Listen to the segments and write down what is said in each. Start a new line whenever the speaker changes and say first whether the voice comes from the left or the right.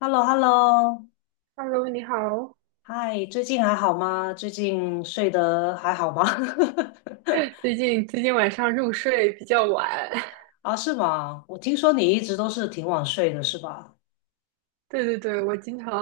left: h e l l o h e l l o
right: Hello，你好。
left: 嗨，最近还好吗？最近睡得还好吗？
right: 最近晚上入睡比较晚。
left: 啊，是吗？我听说你一直都是挺晚睡的，是吧？
right: 对对对，我经常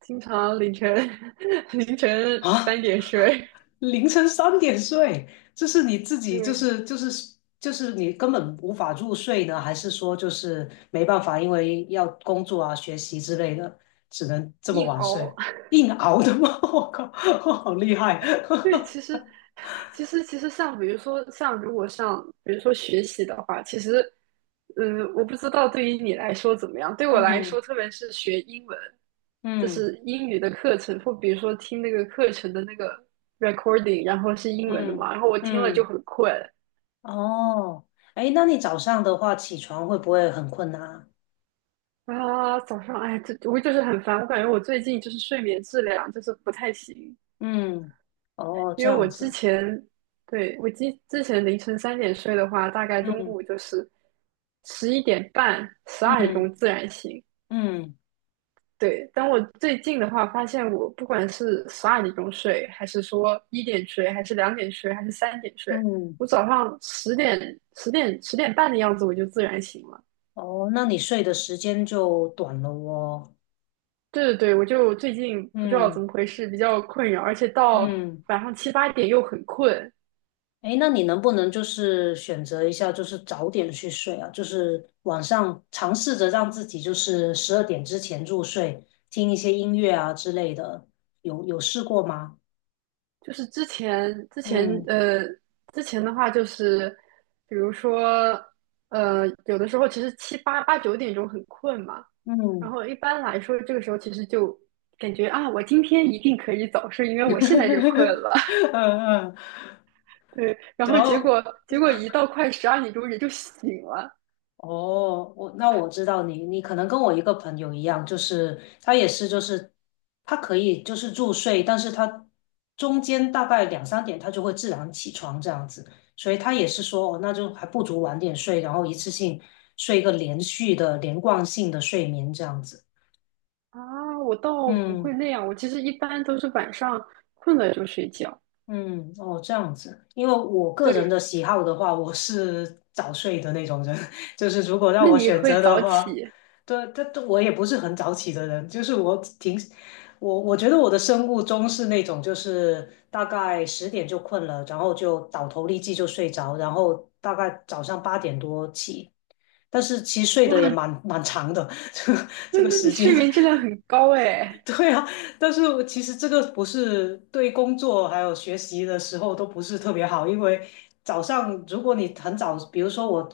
right: 经常凌晨 凌晨
left: 啊，
right: 3点睡。
left: 凌晨三点睡，这是你自 己就
right: 对，
left: 是就是就是你根本无法入睡呢，还是说就是没办法，因为要工作啊、学习之类的，只能这么
right: 硬
left: 晚
right: 熬。
left: 睡，硬熬的吗？我靠，好厉害！
right: 对，其实 其实其实像比如说像如果像比如说学习的话，其实我不知道对于你来说怎么样。对我来
left: 嗯
right: 说，特别是学英文，就
left: 嗯
right: 是英语的课程，或比如说听那个课程的那个 recording，然后是英文的
left: 嗯
right: 嘛，然后我听了就
left: 嗯。
right: 很困。
left: 哦，哎，那你早上的话起床会不会很困难啊？
right: 啊，早上，哎，这我就是很烦，我感觉我最近就是睡眠质量就是不太行。
left: 嗯，哦，
right: 因
left: 这
right: 为我
left: 样
right: 之
left: 子，
right: 前，对，我之前凌晨三点睡的话，大概中
left: 嗯
right: 午就是11点半、十二点
left: 嗯
right: 钟自然醒。
left: 嗯
right: 对，但我最近的话，发现我不管是十二点钟睡，还是说一点睡，还是2点睡，还是三点睡，
left: 嗯，
right: 我早上10点、10点、10点半的样子我就自然醒了。
left: 哦，那你睡的时间就短了哦。
right: 对对对，我就最近不知道怎
left: 嗯
right: 么回事，比较困扰，而且到
left: 嗯，
right: 晚上7、8点又很困。
left: 哎，那你能不能就是选择一下，就是早点去睡啊？就是晚上尝试着让自己就是十二点之前入睡，听一些音乐啊之类的，有试过吗？
right: 就是之前之前
left: 嗯
right: 呃之前的话，就是比如说有的时候其实7、8、8、9点很困嘛。然
left: 嗯
right: 后一般来说这个时候其实就感觉啊，我今天一定可以早睡，因为我现在就困了。
left: 嗯嗯，
right: 对，然后
left: 然
right: 结
left: 后
right: 果结果一到快十二点钟人就醒了。
left: 哦，那我知道你，你可能跟我一个朋友一样，就是他也是，就是他可以就是入睡，但是他中间大概两三点他就会自然起床这样子，所以他也是说，哦，那就还不如晚点睡，然后一次性睡一个连续的连贯性的睡眠这样子。
right: 啊！我倒不会
left: 嗯
right: 那样，我其实一般都是晚上困了就睡觉。
left: 嗯，哦，这样子，因为我个
right: 对，
left: 人的喜好的话，我是早睡的那种人，就是如果让
right: 那
left: 我
right: 你
left: 选
right: 会
left: 择的
right: 早
left: 话，
right: 起？
left: 对，但我也不是很早起的人，就是我挺，我觉得我的生物钟是那种，就是大概十点就困了，然后就倒头立即就睡着，然后大概早上八点多起，但是其实睡
right: 哇，
left: 得也蛮长的，这个
right: 那
left: 这个
right: 那你
left: 时间，
right: 睡眠质量很高 哎。
left: 对啊，但是我其实这个不是对工作还有学习的时候都不是特别好，因为早上如果你很早，比如说我，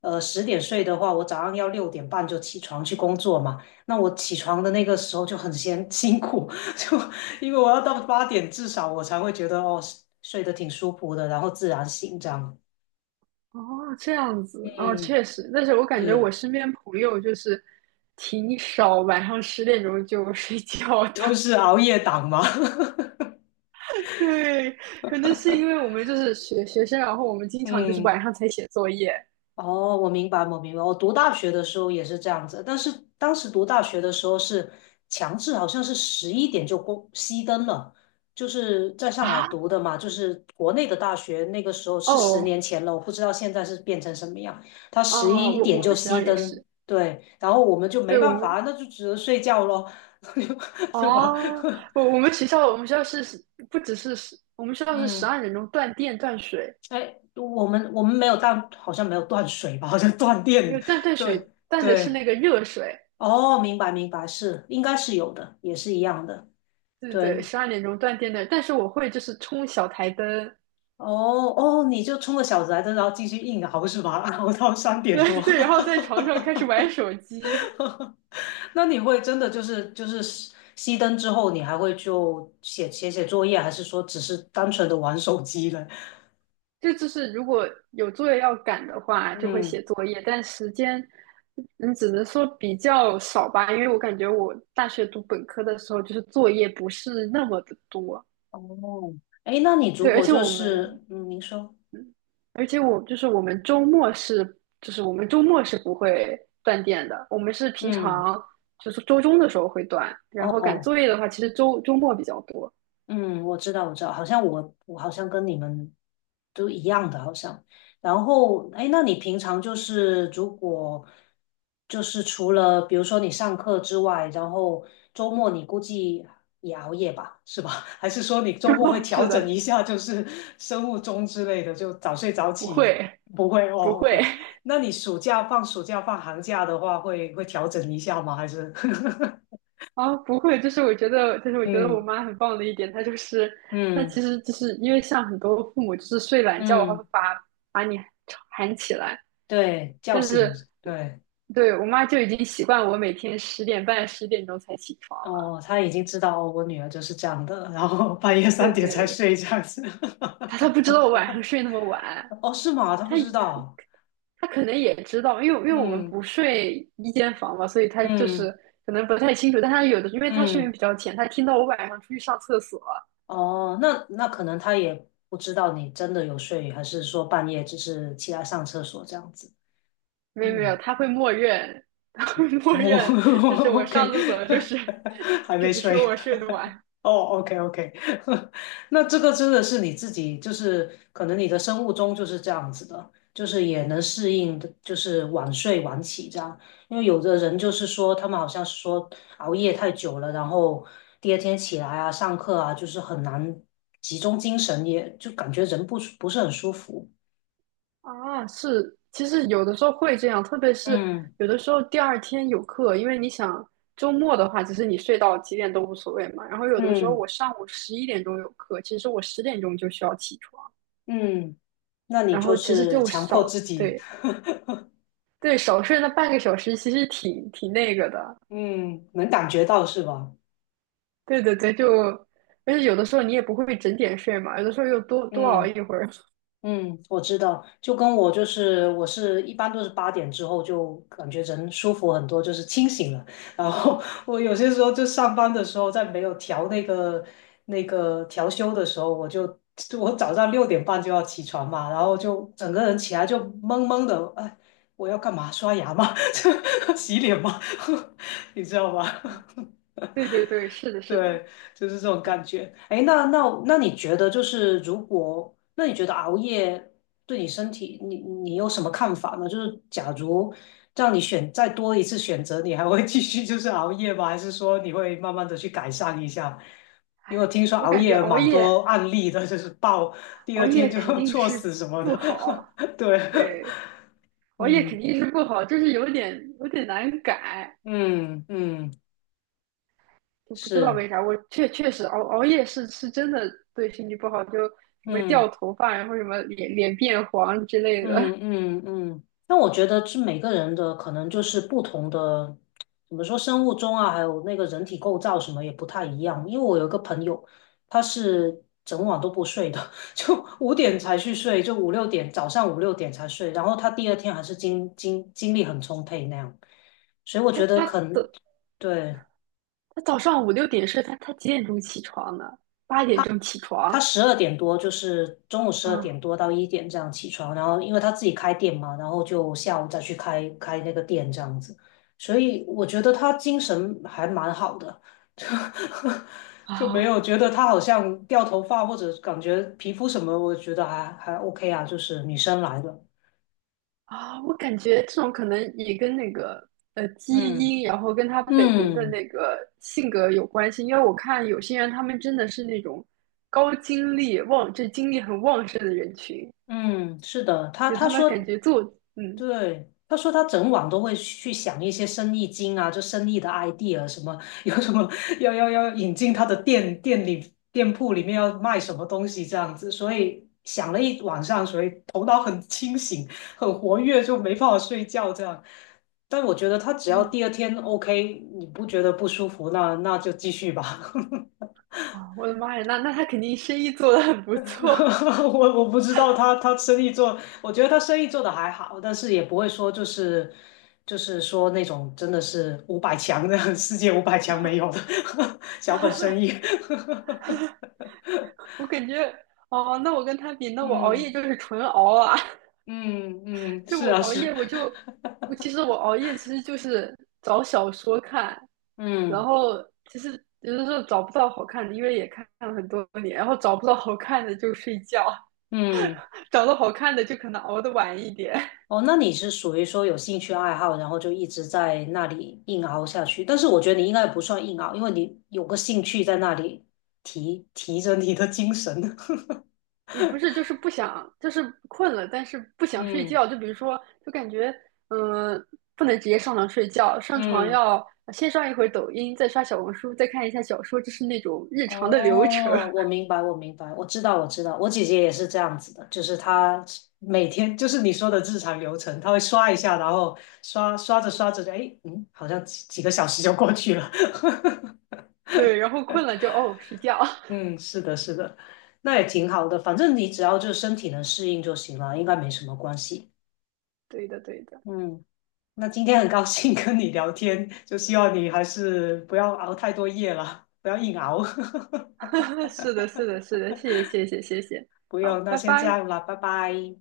left: 十点睡的话，我早上要六点半就起床去工作嘛，那我起床的那个时候就很先 辛苦，就因为我要到八点至少我才会觉得哦睡得挺舒服的，然后自然醒这样。
right: 哦，这样子哦，
left: 嗯，
right: 确实，但是我感觉我
left: 是，
right: 身边朋友就是挺少晚上十点钟就睡觉的。
left: 都是熬夜党嘛。
right: 对，可能是因为我们就是学生，然后我们经常就是
left: 嗯。
right: 晚上才写作业
left: 哦，我明白，我明白。我读大学的时候也是这样子，但是当时读大学的时候是强制，好像是十一点就关熄灯了。就是在上海
right: 啊。
left: 读的嘛，就是国内的大学，那个时候是十
right: 哦
left: 年前了，我不知道现在是变成什么样。他十
right: 哦，
left: 一
right: 我
left: 点
right: 我
left: 就
right: 们学校
left: 熄
right: 也
left: 灯，
right: 是，
left: 对，然后我们就没
right: 对我
left: 办
right: 们，
left: 法，那就只能睡觉咯，对吧？
right: 哦，我们学校是不只是十，我们学校是十
left: 嗯，
right: 二点钟断电断水。
left: 哎，我们没有断，好像没有断水吧，好像断
right: 没
left: 电，
right: 有断断
left: 对
right: 水，断的是
left: 对。
right: 那个热水。
left: 哦，明白明白，是应该是有的，也是一样的。
right: 对对对，
left: 对，
right: 十二点钟断电的。但是我会就是冲小台灯。
left: 哦哦，你就冲个小子来着，然后继续硬熬是吧？熬到三 点多。
right: 对 对，然后在床上开始玩手机。
left: 那你会真的就是熄灯之后，你还会就写作业，还是说只是单纯的玩手机呢？
right: 这就是如果有作业要赶的话，就会
left: 嗯，
right: 写作业，但时间你只能说比较少吧。因为我感觉我大学读本科的时候，就是作业不是那么的多。
left: 哦，哎，那你如
right: 对，而
left: 果
right: 且
left: 就
right: 我们
left: 是嗯，您说，
right: 而且我就是我们周末是不会断电的，我们是平
left: 嗯。
right: 常就是周中的时候会断。然后赶
left: 哦。
right: 作业的话，其实周末比较多。
left: 嗯，我知道，我知道，好像我好像跟你们都一样的，好像。然后，哎，那你平常就是如果就是除了比如说你上课之外，然后周末你估计也熬夜吧，是吧？还是说你 周末会
right: 哦
left: 调
right: 是
left: 整
right: 的。
left: 一下，就是生物钟之类的，就早睡早
right: 不
left: 起？
right: 会，
left: 不会
right: 不
left: 哦
right: 会。
left: ，OK。那你暑假放暑假放寒假的话，会调整一下吗？还是？
right: 啊，不会。就是我觉得，我
left: 嗯
right: 妈很棒的一点，她就是她
left: 嗯
right: 其实就是因为像很多父母就是睡懒觉的话，
left: 嗯。
right: 会把你喊起来，
left: 对，叫
right: 但
left: 醒，
right: 是
left: 对，
right: 对我妈就已经习惯我每天10点半、10点才起床了。
left: 哦，他已经知道哦我女儿就是这样的，然后半夜三
right: 对
left: 点才
right: 对，
left: 睡这样子。
right: 他不知道我晚上睡那么晚，
left: 哦，是吗？他
right: 他
left: 不知
right: 可
left: 道。
right: 他可能也知道，因为我们不
left: 嗯
right: 睡一间房嘛，所以他就是
left: 嗯
right: 可能不太清楚。但他有的，因为他睡眠
left: 嗯，
right: 比较浅，他听到我晚上出去上厕所。
left: 哦，那那可能他也不知道你真的有睡，还是说半夜只是起来上厕所这样子。
right: 没有没有，
left: 嗯，
right: 他会默认。他会默
left: 我
right: 认，就是 我上
left: OK，
right: 厕所就是
left: 还
right: 就
left: 没
right: 是说
left: 睡。
right: 我睡得晚。
left: 哦，OK OK，那这个真的是你自己，就是可能你的生物钟就是这样子的，就是也能适应的，就是晚睡晚起这样。因为有的人就是说，他们好像是说熬夜太久了，然后第二天起来啊，上课啊，就是很难集中精神，也就感觉人不是很舒服。
right: 啊，是，其实有的时候会这样，特别是
left: 嗯
right: 有的时候第二天有课，因为你想周末的话，其实你睡到几点都无所谓嘛。然后有的时候
left: 嗯
right: 我上午11点有课，其实我十点钟就需要起床，
left: 嗯，那你
right: 然
left: 就
right: 后其实
left: 是
right: 就
left: 强迫自
right: 少，
left: 己，
right: 对对，少睡那半个小时，其实挺那个的。
left: 嗯，能感觉到是吧？
right: 对对对，而且有的时候你也不会整点睡嘛，有的时候又多多熬
left: 嗯。
right: 一会儿。
left: 嗯，我知道，就跟我就是我是一般都是八点之后就感觉人舒服很多，就是清醒了。然后 我有些时候就上班的时候，在没有调那个调休的时候，我就就我早上六点半就要起床嘛，然后就整个人起来就懵懵的，哎，我要干嘛？刷牙吗？洗脸吗？你知道吗？
right: 对对对，是的，是的，
left: 对，就是这种感
right: 哎
left: 觉。哎，那你觉得就是如果，那你觉得熬夜对你身体，你有什么看法呢？就是假如让你选再多一次选择，你还会继续就是熬夜吗？还是说你会慢慢的去改善一下？因为我听说
right: 我
left: 熬
right: 感觉
left: 夜
right: 熬
left: 蛮多
right: 夜
left: 案例的，就是爆第
right: 熬
left: 二
right: 夜
left: 天就
right: 肯 定
left: 猝死
right: 是
left: 什么
right: 不
left: 的。
right: 好，
left: 对，
right: 对。熬夜肯
left: 嗯
right: 定是不好，就是有点难改，
left: 嗯嗯，
right: 就不知道
left: 是，
right: 为啥。我确实熬夜是真的对身体不好，就什么掉
left: 嗯。
right: 头发，然后什么脸变黄之类
left: 嗯
right: 的。
left: 嗯嗯，那我觉得是每个人的可能就是不同的，怎么说生物钟啊，还有那个人体构造什么也不太一样。因为我有一个朋友，他是整晚都不睡的，就五点才去睡，就五六点早上五六点才睡，然后他第二天还是精力很充沛那样。所以我
right: 他
left: 觉得
right: 他
left: 可能
right: 的
left: 对。
right: 他早上5、6点睡，他几点钟起床呢？八点
left: 他。
right: 钟起
left: 他
right: 床
left: 十二点多，就是中午十二点
right: 啊
left: 多到一点这样起床，然后因为他自己开店嘛，然后就下午再去开那个店这样子，所以我觉得他精神还蛮好的，就就没
right: 啊！
left: 有觉得他好像掉头发或者感觉皮肤什么，我觉得还还 OK 啊，就是女生来的，
right: 啊，我感觉这种可能也跟那个基
left: 嗯
right: 因，然后跟他本人的
left: 嗯
right: 那个性格有关系。因为我看有些人，他们真的是那种高精力旺，这精力很旺盛的人群，
left: 嗯，是的，他
right: 就
left: 他
right: 他们感
left: 说
right: 觉做，嗯
left: 对，他说他整晚都会去想一些生意经啊，就生意的 idea 什么，有什么要引进他的店铺里面要卖什么东西这样子，所以想了一晚上，所以头脑很清醒，很活跃，就没办法睡觉这样。但我觉得他只要
right: 嗯，
left: 第二天 OK，你不觉得不舒服，那就继续吧。
right: 啊，我的妈呀，那他肯定生意做得很不错。
left: 我不知道他生意做，我觉得他生意做的还好，但是也不会说就是说那种真的是五百强的 世界五百强没有的 小本生意。
right: 我感觉，哦，那我跟他比，那我熬夜
left: 嗯
right: 就是纯熬啊。
left: 嗯嗯，
right: 就
left: 是
right: 我
left: 啊
right: 熬
left: 是，
right: 夜，我就我熬夜其实就是找小说看。然
left: 嗯
right: 后其实有的时候找不到好看的，因为也看了很多年，然后找不到好看的就睡觉。
left: 嗯，
right: 找到好看的就可能熬得晚一点。
left: 哦，那你是属于说有兴趣爱好，然后就一直在那里硬熬下去。但是我觉得你应该不算硬熬，因为你有个兴趣在那里提着你的精神。
right: 也不是就是不想，就是困了，但是不 想睡
left: 嗯
right: 觉，就比如说就感觉嗯、呃不能直接上床睡觉，上床
left: 嗯。
right: 要先刷一会儿抖音，再刷小红书，再看一下小说，就是那种日常的流程。
left: 哦，我 明白，我明白，我知道，我知道，我姐姐也是这样子的，就是她每天就是你说的日常流程，她会刷一下，然后刷着刷着就，哎，嗯，好像几个小时就过去了。
right: 对，然后困了就睡觉。
left: 嗯，是的，是的，那也挺好的，反正你只要就是身体能适应就行了，应该没什么关系。
right: 对的，对的。
left: 嗯，那今天很高兴 跟你聊天，就希望你还是不要熬太多夜了，不要硬熬。
right: 是的，是的，是的，谢谢，谢谢，谢谢，
left: 不
right: 好，
left: 用，那
right: 拜
left: 先这
right: 拜。
left: 样了，拜拜。